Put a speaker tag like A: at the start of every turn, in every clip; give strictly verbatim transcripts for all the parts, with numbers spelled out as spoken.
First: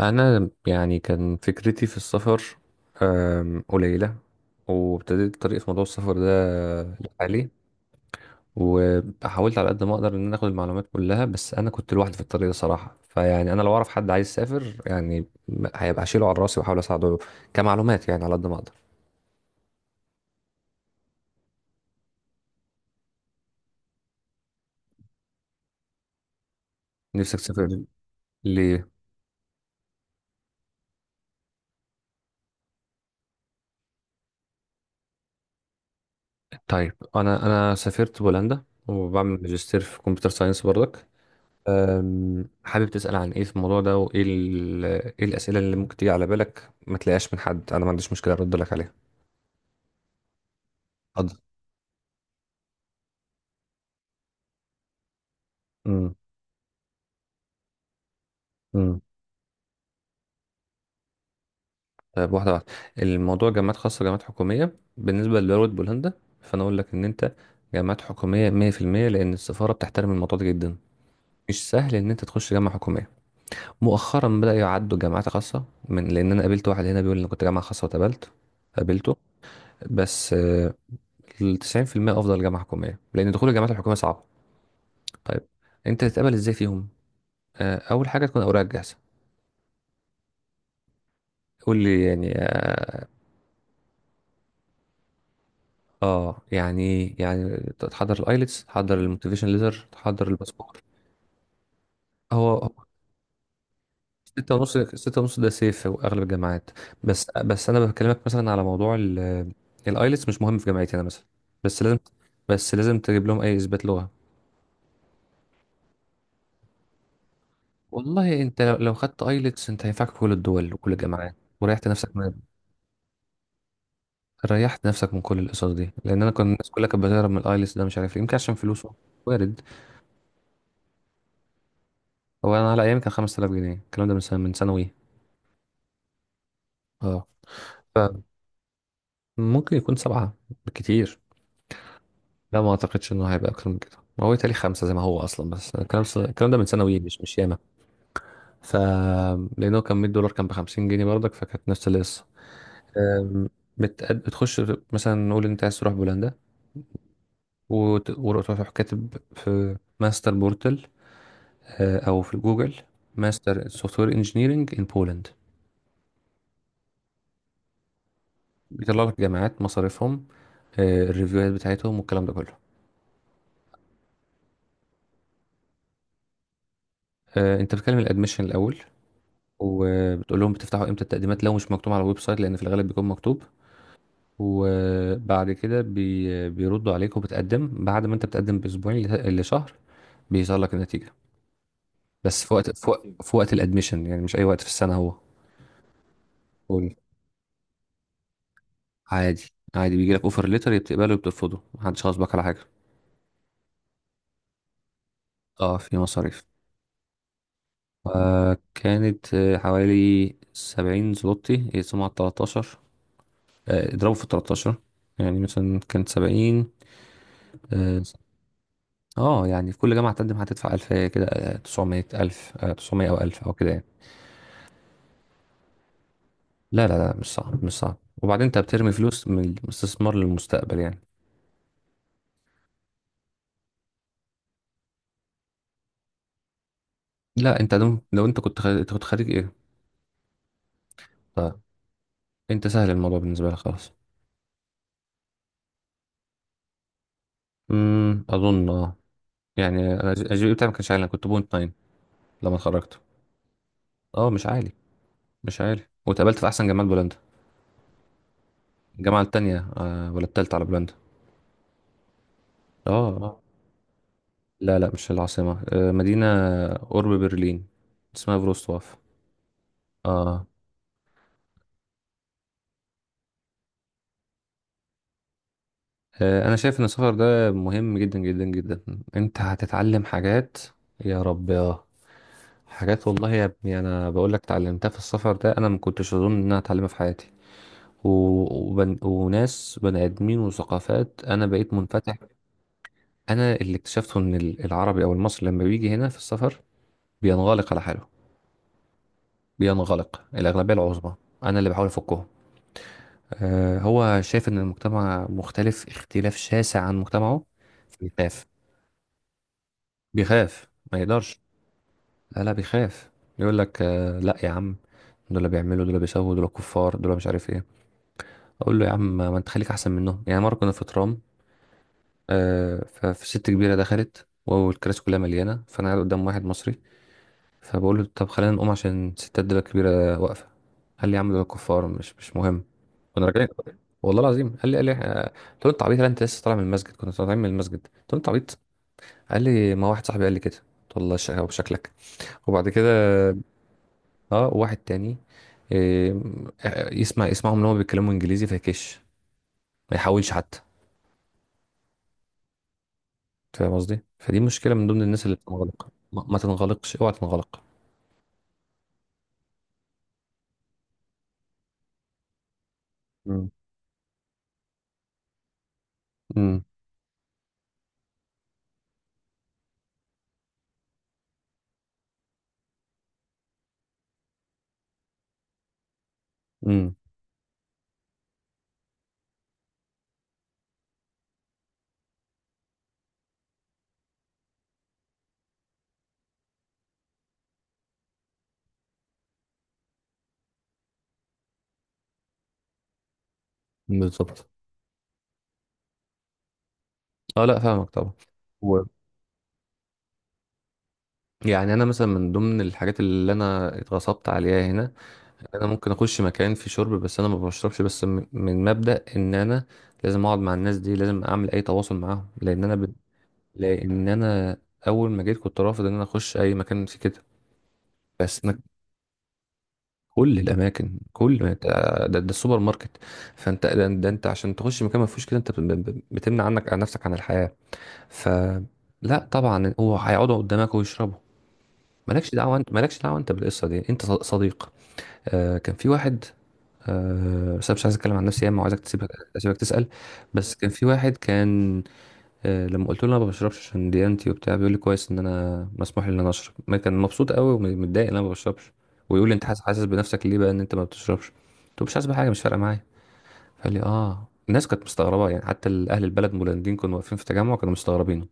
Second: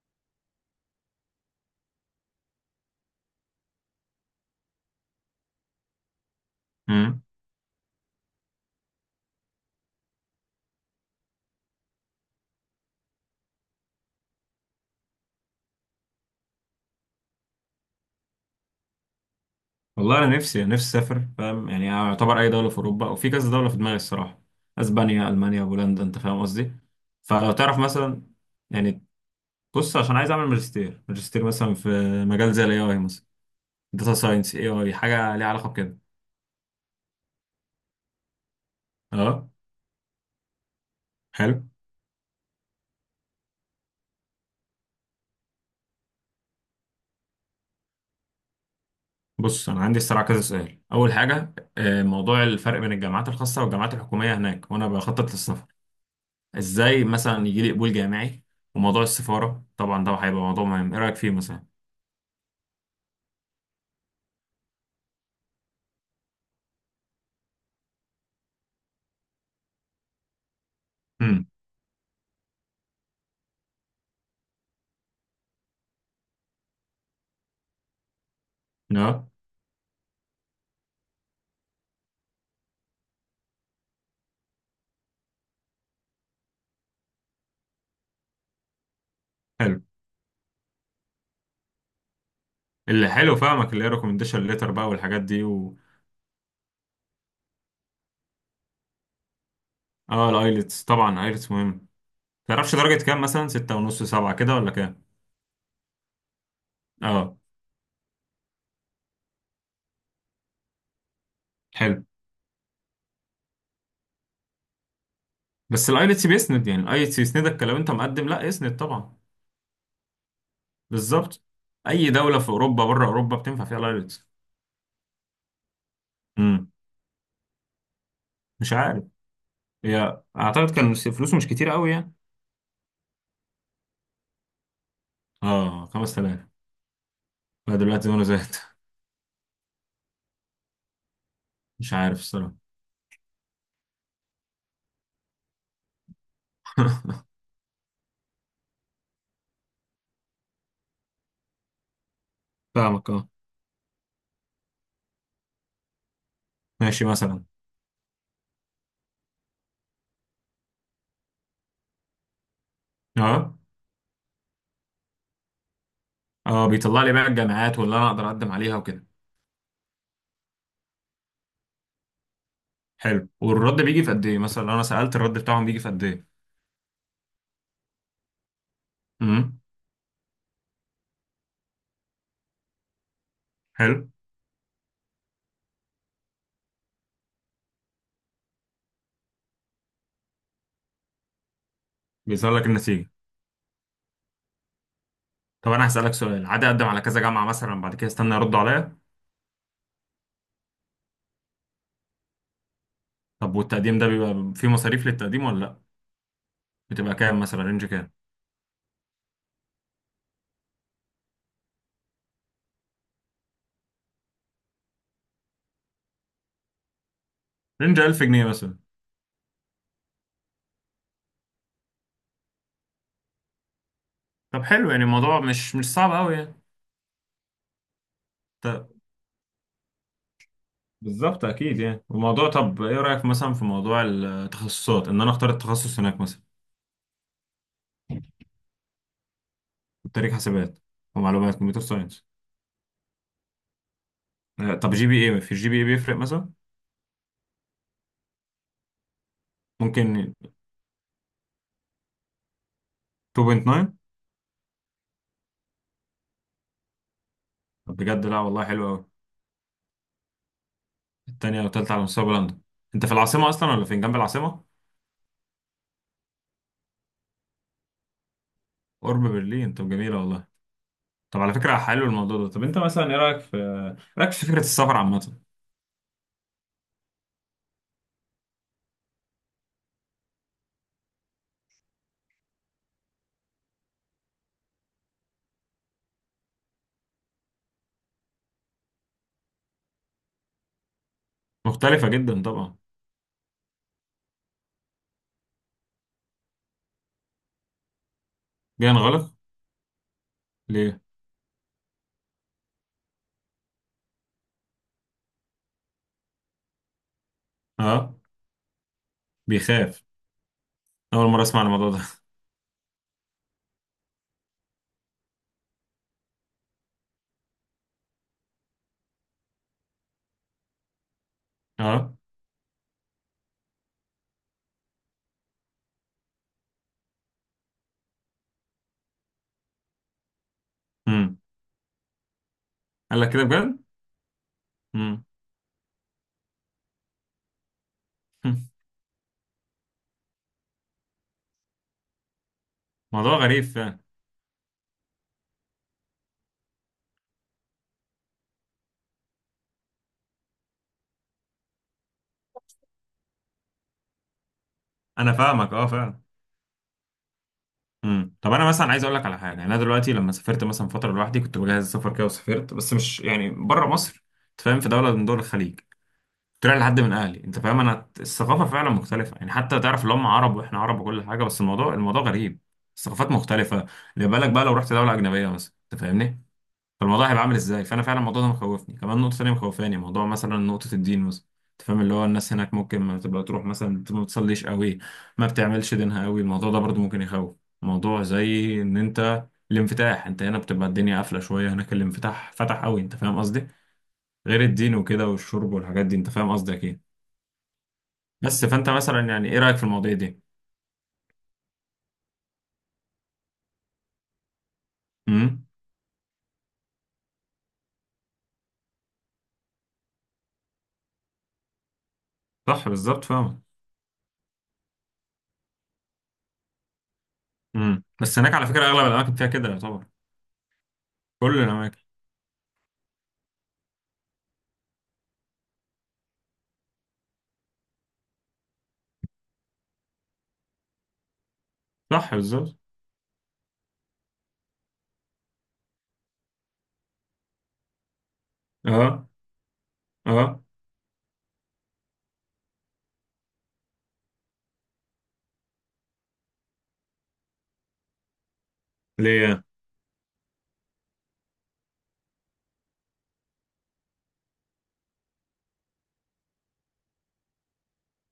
A: انا يعني كان فكرتي في السفر أم، قليله. وابتديت طريقي في موضوع السفر ده
B: امم
A: لحالي. وحاولت على قد ما اقدر ان انا اخد المعلومات كلها، بس انا كنت لوحدي في الطريق ده صراحه. فيعني انا لو اعرف حد عايز يسافر يعني م- هيبقى هشيله على راسي واحاول اساعده كمعلومات، يعني على قد ما اقدر.
B: والله انا نفسي نفسي اسافر، فاهم يعني؟ اعتبر اي دوله في اوروبا او في كذا دوله في دماغي الصراحه. اسبانيا، المانيا، بولندا، انت فاهم قصدي.
A: نفسك
B: فلو تعرف
A: تسافر؟
B: مثلا،
A: ليه؟
B: يعني بص، عشان عايز اعمل ماجستير ماجستير مثلا في مجال زي الاي اي مثلا، داتا ساينس، اي اي حاجه ليها علاقه بكده.
A: طيب، انا انا سافرت بولندا وبعمل
B: اه،
A: ماجستير في كمبيوتر ساينس برضك.
B: حلو.
A: أم، حابب تسأل عن ايه في الموضوع ده؟ وايه ال- ايه الأسئلة اللي ممكن تيجي على بالك ما تلاقيهاش من حد؟ انا ما عنديش مشكلة ارد لك عليها.
B: بص انا عندي الصراحه كذا سؤال. اول
A: اتفضل.
B: حاجه آه، موضوع الفرق بين الجامعات الخاصه والجامعات الحكوميه هناك، وانا بخطط للسفر.
A: امم.
B: ازاي مثلا يجي لي قبول جامعي؟
A: امم.
B: وموضوع السفاره طبعا ده هيبقى موضوع مهم، ايه رايك فيه مثلا؟
A: طيب، واحدة واحدة. الموضوع جامعات خاصة، جامعات حكومية بالنسبة لدولة بولندا. فأنا أقول لك إن أنت جامعات حكومية مية في المية، لأن السفارة بتحترم الموضوع ده جدا. مش سهل إن أنت تخش جامعة حكومية. مؤخرا بدأ يعدوا جامعات خاصة، من لأن أنا قابلت واحد هنا بيقول إن كنت جامعة خاصة واتقبلت، قابلته.
B: امم.
A: بس التسعين في المية أفضل جامعة حكومية، لأن دخول الجامعات الحكومية صعب. طيب، انت تتقبل ازاي فيهم؟ آه، اول حاجه تكون اوراقك جاهزه.
B: حلو.
A: قول لي يعني. اه
B: اللي حلو فاهمك، اللي هي ريكومنديشن ليتر بقى والحاجات دي و...
A: آه، يعني إيه؟ يعني تحضر الايلتس، تحضر الموتيفيشن ليتر، تحضر
B: اه،
A: الباسبور.
B: الايلتس طبعا، ايلتس مهم.
A: هو
B: تعرفش
A: هو.
B: درجة كام؟ مثلا ستة ونص، سبعة
A: ستة
B: كده ولا
A: ونص
B: كام؟
A: ستة ونص ده سيف في اغلب الجامعات. بس
B: اه.
A: بس انا بكلمك مثلا على موضوع الايلتس مش مهم في جامعتي انا مثلا، بس لازم.
B: حلو.
A: بس لازم تجيب لهم اي اثبات لغه.
B: بس الايلتس بيسند، يعني الايلتس يسندك لو انت مقدم،
A: والله
B: لا
A: انت لو
B: يسند
A: لو
B: طبعا.
A: خدت ايلتس انت هينفعك في كل الدول وكل الجامعات،
B: بالظبط.
A: وريحت نفسك.
B: اي دولة في اوروبا، بره اوروبا، بتنفع فيها الايلتس.
A: ريحت نفسك من كل القصص دي، لان انا كنت الناس
B: امم.
A: كلها كانت بتهرب من الايلتس ده، مش عارف ليه، يمكن عشان
B: مش
A: فلوسه.
B: عارف.
A: وارد.
B: هي اعتقد كان فلوسه مش كتير قوي يعني.
A: هو انا على ايامي كان خمسة آلاف جنيه، الكلام ده من سنه، من ثانوي.
B: اه، خمسة آلاف.
A: اه.
B: لا دلوقتي وانا زهقت
A: فممكن يكون سبعه، بالكتير.
B: مش عارف الصراحة.
A: لا، ما اعتقدش انه هيبقى اكتر من كده، ما هو تالي خمسه زي ما هو اصلا. بس الكلام الكلام ده من ثانوي. مش مش ياما. ف لانه كان مية دولار، كان ب خمسين جنيه برضك، فكانت نفس القصه.
B: فاهمك، اه.
A: أم، بت- بتخش. مثلا نقول إن انت عايز تروح بولندا،
B: ماشي مثلا.
A: وت- وتروح كاتب في ماستر بورتل، آه، او في جوجل:
B: اه.
A: ماستر سوفت وير انجينيرنج ان بولند.
B: اه، بيطلع لي بقى الجامعات واللي انا اقدر اقدم عليها
A: بيطلع
B: وكده.
A: لك جامعات، مصاريفهم، آه، الريفيوهات بتاعتهم والكلام ده كله.
B: حلو. والرد بيجي في قد ايه مثلا؟ لو انا سألت الرد بتاعهم بيجي في قد ايه؟
A: آه، انت بتكلم الادميشن الاول،
B: امم.
A: وبتقول لهم بتفتحوا امتى التقديمات لو مش مكتوب على الويب سايت، لان في الغالب بيكون مكتوب.
B: حلو.
A: وبعد كده بي بيردوا عليك. وبتقدم بعد ما انت بتقدم باسبوعين ل- لشهر بيظهر لك النتيجه. بس في
B: بيظهر لك
A: وقت في وقت,
B: النتيجة.
A: في وقت الادميشن، يعني مش اي وقت في السنه هو.
B: طب انا هسألك سؤال عادي. اقدم
A: قول.
B: على كذا جامعة مثلا، بعد كده استنى يردوا عليا.
A: عادي. عادي بيجي لك اوفر ليتر، بتقبله وبترفضه، محدش غصبك على حاجه.
B: طب والتقديم ده بيبقى فيه مصاريف للتقديم ولا
A: اه،
B: لا؟
A: في مصاريف.
B: بتبقى كام مثلا؟ رينج كام؟
A: وكانت آه، حوالي سبعين زلوتي، يقسموا على تلاتاشر، آه، اضربوا في التلاتاشر. يعني مثلا كانت سبعين.
B: رينج
A: اه.
B: ألف جنيه مثلا؟
A: آه، يعني في كل جامعة تقدم هتدفع ألفاية كده، آه، تسعمية ألف، آه، تسعمية أو ألف أو كده يعني.
B: طب حلو، يعني الموضوع مش مش صعب قوي يعني.
A: لا، لا، لا، مش صعب، مش صعب. وبعدين أنت
B: طب.
A: بترمي فلوس من الاستثمار للمستقبل يعني.
B: بالظبط، اكيد يعني الموضوع. طب ايه رأيك مثلا في موضوع التخصصات، ان انا اختار التخصص هناك مثلا؟
A: لا، أنت دم- لو أنت كنت خارج، أنت كنت خارج إيه؟
B: تاريخ حسابات ومعلومات،
A: طيب،
B: كمبيوتر ساينس.
A: أنت سهل الموضوع بالنسبة لك خلاص.
B: طب جي بي ايه، في الجي بي ايه بيفرق مثلا؟
A: أمم، أظن. أه يعني أنا
B: ممكن.
A: أجيب بتاعي ما كانش عالي، أنا كنت بوينت ناين لما اتخرجت.
B: اتنين فاصلة تسعة.
A: أه مش عالي. مش عارف. واتقابلت في احسن جامعه بولندا،
B: طب بجد؟ لا والله حلو قوي.
A: الجامعه التانية آه ولا التالتة على بولندا.
B: التانية والتالتة على مستوى بولندا.
A: اه.
B: انت في
A: آه.
B: العاصمة اصلا ولا فين، جنب العاصمة؟
A: لا، لا، مش العاصمه، آه مدينه قرب برلين اسمها فروستواف.
B: قرب برلين. طب جميلة
A: اه.
B: والله. طب على فكرة حلو الموضوع ده. طب انت مثلا ايه رأيك في، إيه رأيك في فكرة السفر عامة؟
A: آه، انا شايف ان السفر ده مهم جدا جدا جدا. انت هتتعلم حاجات، يا رب. اه. حاجات والله يا ابني، انا بقول لك اتعلمتها في السفر ده، انا ما كنتش اظن ان انا هتعلمها في حياتي. و... وبن... وناس بني ادمين وثقافات، انا بقيت
B: مختلفة
A: منفتح.
B: جدا طبعا.
A: انا اللي اكتشفته ان ال- العربي او المصري لما بيجي هنا في السفر بينغلق على حاله.
B: جاي نغلق.
A: بينغلق الأغلبية
B: ليه؟
A: العظمى. أنا اللي بحاول أفكهم. آه هو شايف إن المجتمع مختلف اختلاف شاسع عن مجتمعه.
B: اه.
A: بيخاف.
B: بيخاف.
A: بيخاف ما
B: اول
A: يقدرش.
B: مرة اسمع عن الموضوع ده.
A: لا، لا، بيخاف. يقول لك: آه لا يا عم، دول اللي بيعملوا، دول اللي بيسووا، دول كفار، دول مش عارف ايه. اقول له: يا عم ما انت خليك احسن منهم يعني. مره كنا في ترام.
B: اه.
A: آه فست كبيره دخلت والكراسي كلها مليانه، فانا قاعد قدام واحد مصري. فبقول له: طب خلينا نقوم عشان الستات دول الكبيره واقفه. قال لي: يا عم
B: امم.
A: دول كفار، مش مش مهم.
B: قال
A: كنا
B: لك كده
A: راجعين
B: بجد؟
A: والله العظيم. قال لي قال لي آه،
B: امم.
A: قلت له: انت عبيط ولا انت لسه طالع من المسجد؟ كنا طالعين من المسجد. قلت له: انت عبيط. قال لي: ما واحد صاحبي قال لي كده. قلت له: الله يشقى بشكلك. وبعد كده
B: موضوع غريب فعلا.
A: اه، واحد تاني. آه، آه، يسمع يسمعهم ان هم بيتكلموا انجليزي فيكش، ما يحاولش حتى. فاهم قصدي؟ فدي مشكله من ضمن الناس
B: انا
A: اللي
B: فاهمك، اه،
A: بتنغلق.
B: فعلا.
A: ما, ما تنغلقش، اوعى تنغلق.
B: امم. طب انا مثلا عايز اقول لك على حاجه. انا دلوقتي لما سافرت مثلا فتره لوحدي، كنت بجهز السفر كده وسافرت، بس مش
A: مم.
B: يعني بره مصر. أنت فاهم، في دوله من دول الخليج.
A: امم.
B: طلع لحد من اهلي. انت فاهم؟ انا الثقافه فعلا مختلفه، يعني حتى تعرف اللي هم عرب واحنا عرب وكل حاجه، بس الموضوع الموضوع غريب. الثقافات مختلفه. اللي بالك بقى لو رحت دوله اجنبيه مثلا، انت فاهمني؟
A: امم.
B: فالموضوع هيبقى عامل ازاي؟ فانا فعلا الموضوع ده مخوفني. كمان نقطه ثانيه مخوفاني موضوع مثلا، نقطه الدين مثلا. انت فاهم اللي هو الناس هناك ممكن ما تبقى تروح مثلا، ما بتصليش قوي، ما بتعملش دينها قوي. الموضوع ده برضو ممكن يخوف. موضوع زي ان انت الانفتاح، انت هنا بتبقى الدنيا قافله شويه، هناك الانفتاح فتح قوي، انت فاهم قصدي.
A: بالظبط.
B: غير الدين وكده والشرب والحاجات دي، انت فاهم قصدي اكيد.
A: اه، لا، فاهمك طبعا.
B: بس
A: و...
B: فانت مثلا يعني ايه رايك في المواضيع دي؟
A: يعني انا مثلا من ضمن الحاجات اللي انا اتغصبت عليها هنا، انا
B: امم.
A: ممكن اخش مكان في شرب، بس انا ما بشربش، بس م- من مبدأ ان انا لازم اقعد مع الناس دي، لازم اعمل اي تواصل معاهم. لان انا
B: صح
A: ب...
B: بالظبط فاهمك.
A: لان انا اول ما جيت كنت رافض ان انا اخش اي مكان في كده.
B: امم. بس
A: بس
B: هناك
A: انا
B: على فكره اغلب الاماكن فيها كده يعتبر.
A: كل الاماكن، كل ما
B: كل
A: ت-
B: الاماكن.
A: ده, ده السوبر ماركت. فانت، ده, ده انت عشان تخش مكان ما فيهوش كده، انت ب... ب- بتمنع عنك عن نفسك عن الحياة. ف لا طبعا، هو هيقعدوا قدامك ويشربوا.
B: صح
A: مالكش دعوه. انت
B: بالظبط.
A: مالكش دعوه انت بالقصه دي. انت ص- صديق. آه كان في واحد. أه بس انا مش عايز اتكلم عن نفسي ياما، وعايزك تسيبك.
B: اه.
A: اسيبك تسال. بس
B: اه.
A: كان في واحد، كان. أه لما قلت له انا ما بشربش عشان ديانتي وبتاع، بيقول لي: كويس ان انا مسموح لي ان انا اشرب. ما كان مبسوط قوي، ومتضايق ان انا ما بشربش. ويقول لي: انت حاسس
B: ليه؟
A: حاسس بنفسك ليه بقى ان انت ما بتشربش؟ قلت له: مش حاسس بحاجه، مش فارقه معايا. فقال لي: اه الناس كانت مستغربه يعني، حتى اهل البلد المولنديين كانوا واقفين في تجمع، كانوا مستغربين.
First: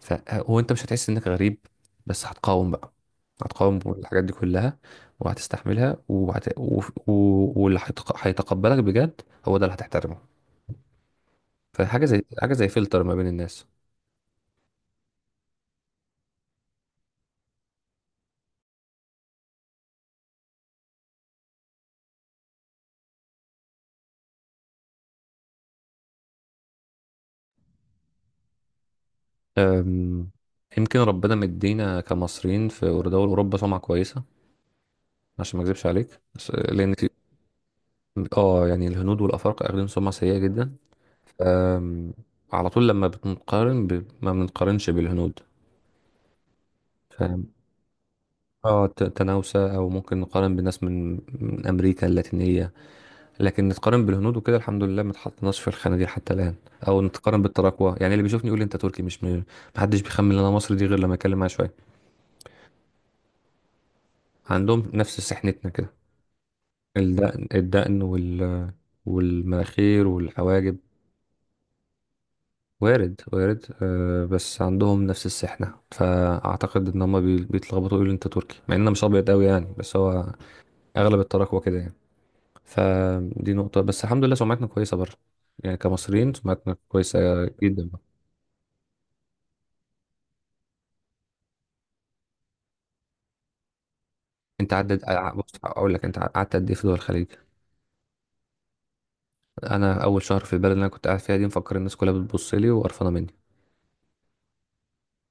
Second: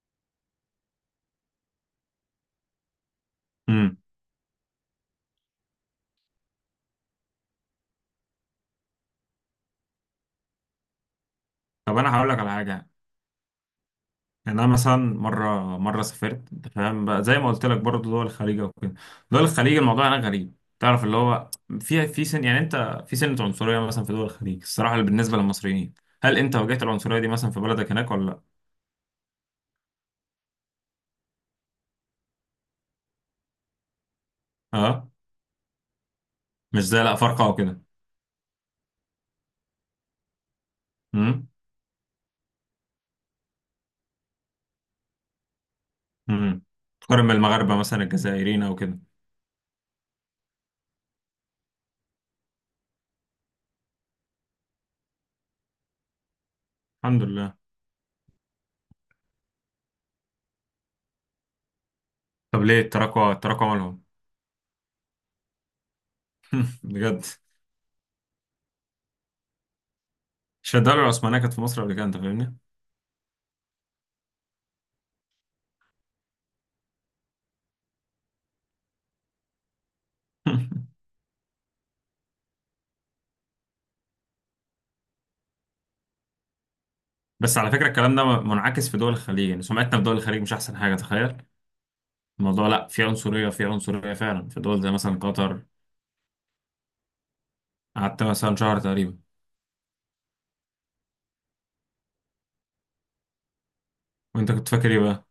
A: فهو انت مش هتحس انك غريب، بس هتقاوم بقى. هتقاوم
B: امم.
A: الحاجات دي كلها. وهتستحملها وهت... و... و... واللي هيتق- هيتقبلك بجد، هو ده اللي هتحترمه.
B: طب
A: فحاجة
B: انا
A: زي
B: هقول لك على
A: حاجة زي
B: حاجه.
A: فلتر ما بين الناس.
B: يعني انا مثلا مره مره سافرت انت فاهم بقى، زي ما قلت لك برضه دول الخليج وكده. دول الخليج الموضوع هناك غريب، تعرف اللي هو في في سن يعني انت، في سنه عنصريه مثلا في دول الخليج الصراحه اللي بالنسبه للمصريين. هل انت واجهت العنصريه دي مثلا في بلدك هناك ولا لا؟
A: أم... يمكن ربنا مدينا كمصريين في دول أوروبا سمعة كويسة.
B: اه.
A: عشان ما اكذبش عليك بس-
B: مش
A: لأن
B: زي،
A: في...
B: لا، فرقه وكده.
A: اه، يعني الهنود والأفارقة أخدين سمعة سيئة جدا. أم... على طول لما بنقارن ب... ما بنقارنش بالهنود.
B: امم. تقارن بالمغاربة مثلا، الجزائريين أو
A: اه،
B: كده.
A: ت- تناوسة، او ممكن نقارن بناس من من امريكا اللاتينية. لكن نتقارن بالهنود وكده، الحمد لله ما اتحطناش في الخانة دي حتى الان. او
B: الحمد
A: نتقارن
B: لله.
A: بالتراكوة يعني. اللي بيشوفني يقول لي انت تركي، مش م- محدش بيخمن ان انا مصري دي، غير لما اتكلم معاه شوية.
B: طب ليه التراكوة، التراكوة مالهم؟
A: عندهم نفس سحنتنا كده،
B: بجد؟
A: الدقن الدقن وال والمناخير
B: مش
A: والحواجب.
B: الدولة العثمانية كانت في مصر قبل كده، أنت فاهمني؟
A: وارد، وارد. آه بس عندهم نفس السحنة، فاعتقد ان هم بي- بيتلخبطوا، يقولوا انت تركي، مع ان انا مش ابيض قوي يعني. بس هو اغلب التراكوة كده يعني. فدي نقطة. بس الحمد لله سمعتنا كويسة بره، يعني كمصريين سمعتنا كويسة
B: بس على فكرة
A: جدا بره.
B: الكلام ده منعكس في دول الخليج، يعني سمعتنا في دول الخليج مش أحسن حاجة، تخيل. الموضوع لأ، في عنصرية، في عنصرية فعلا في
A: انت
B: دول زي
A: عدد
B: مثلا
A: ع- بص
B: قطر.
A: اقول لك، انت قعدت قد ايه في دول الخليج؟
B: قعدت مثلا شهر تقريبا.
A: انا اول شهر في البلد اللي انا كنت قاعد فيها دي، مفكر الناس كلها بتبص لي وقرفانة مني.
B: وأنت كنت فاكر إيه بقى؟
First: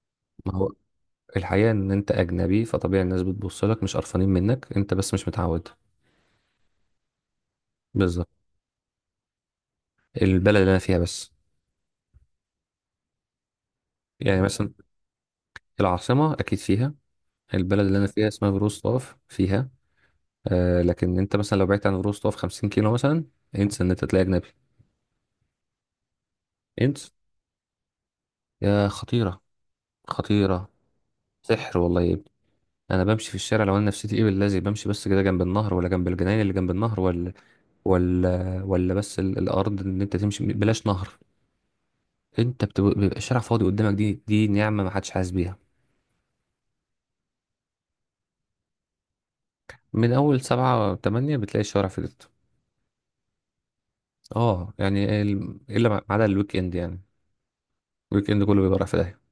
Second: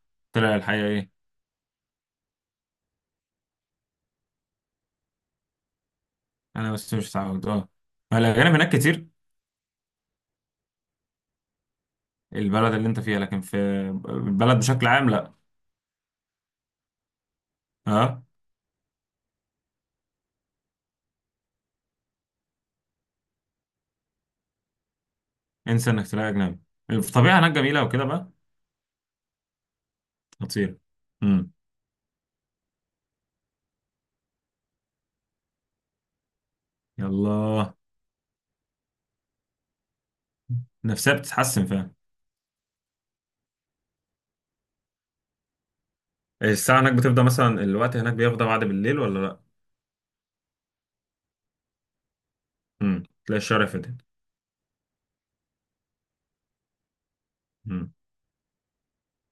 A: ما
B: طلع
A: هو
B: الحقيقة إيه؟
A: الحقيقة ان انت اجنبي، فطبيعي الناس بتبص لك، مش قرفانين منك انت، بس مش متعود.
B: أنا بس مش متعود، أه.
A: بالظبط.
B: الأجانب هناك كتير.
A: البلد اللي انا فيها بس.
B: البلد اللي أنت فيها، لكن في
A: يعني
B: البلد
A: مثلا
B: بشكل عام لأ.
A: العاصمة اكيد فيها. البلد اللي انا
B: أه.
A: فيها اسمها فيروزلاف فيها. آه لكن انت مثلا لو بعدت عن فيروزلاف خمسين كيلو مثلا، انسى ان انت تلاقي اجنبي.
B: انسى انك تلاقي اجنبي.
A: انسى.
B: الطبيعه هناك جميله وكده بقى؟
A: يا خطيرة، خطيرة.
B: خطير. امم.
A: سحر والله يا ابني. أنا بمشي في الشارع، لو أنا نفسيتي إيه بالذي، بمشي بس كده جنب النهر ولا جنب الجناين اللي جنب النهر، ولا
B: يلا.
A: ولا ولا بس ال- الأرض، إن أنت تمشي بلاش نهر.
B: نفسها بتتحسن فعلا.
A: أنت بتب- بيبقى الشارع فاضي قدامك، دي دي نعمة ما حدش حاسس بيها.
B: الساعه هناك بتفضى مثلا، الوقت هناك بيفضى بعد بالليل ولا لا؟
A: من أول سبعة تمانية بتلاقي الشارع فضيت.
B: امم. تلاقي الشارع فاتت.
A: أه يعني ال- إلا ما ما عدا الويك إند يعني. الويك إند كله بيبقى رايح في داهية.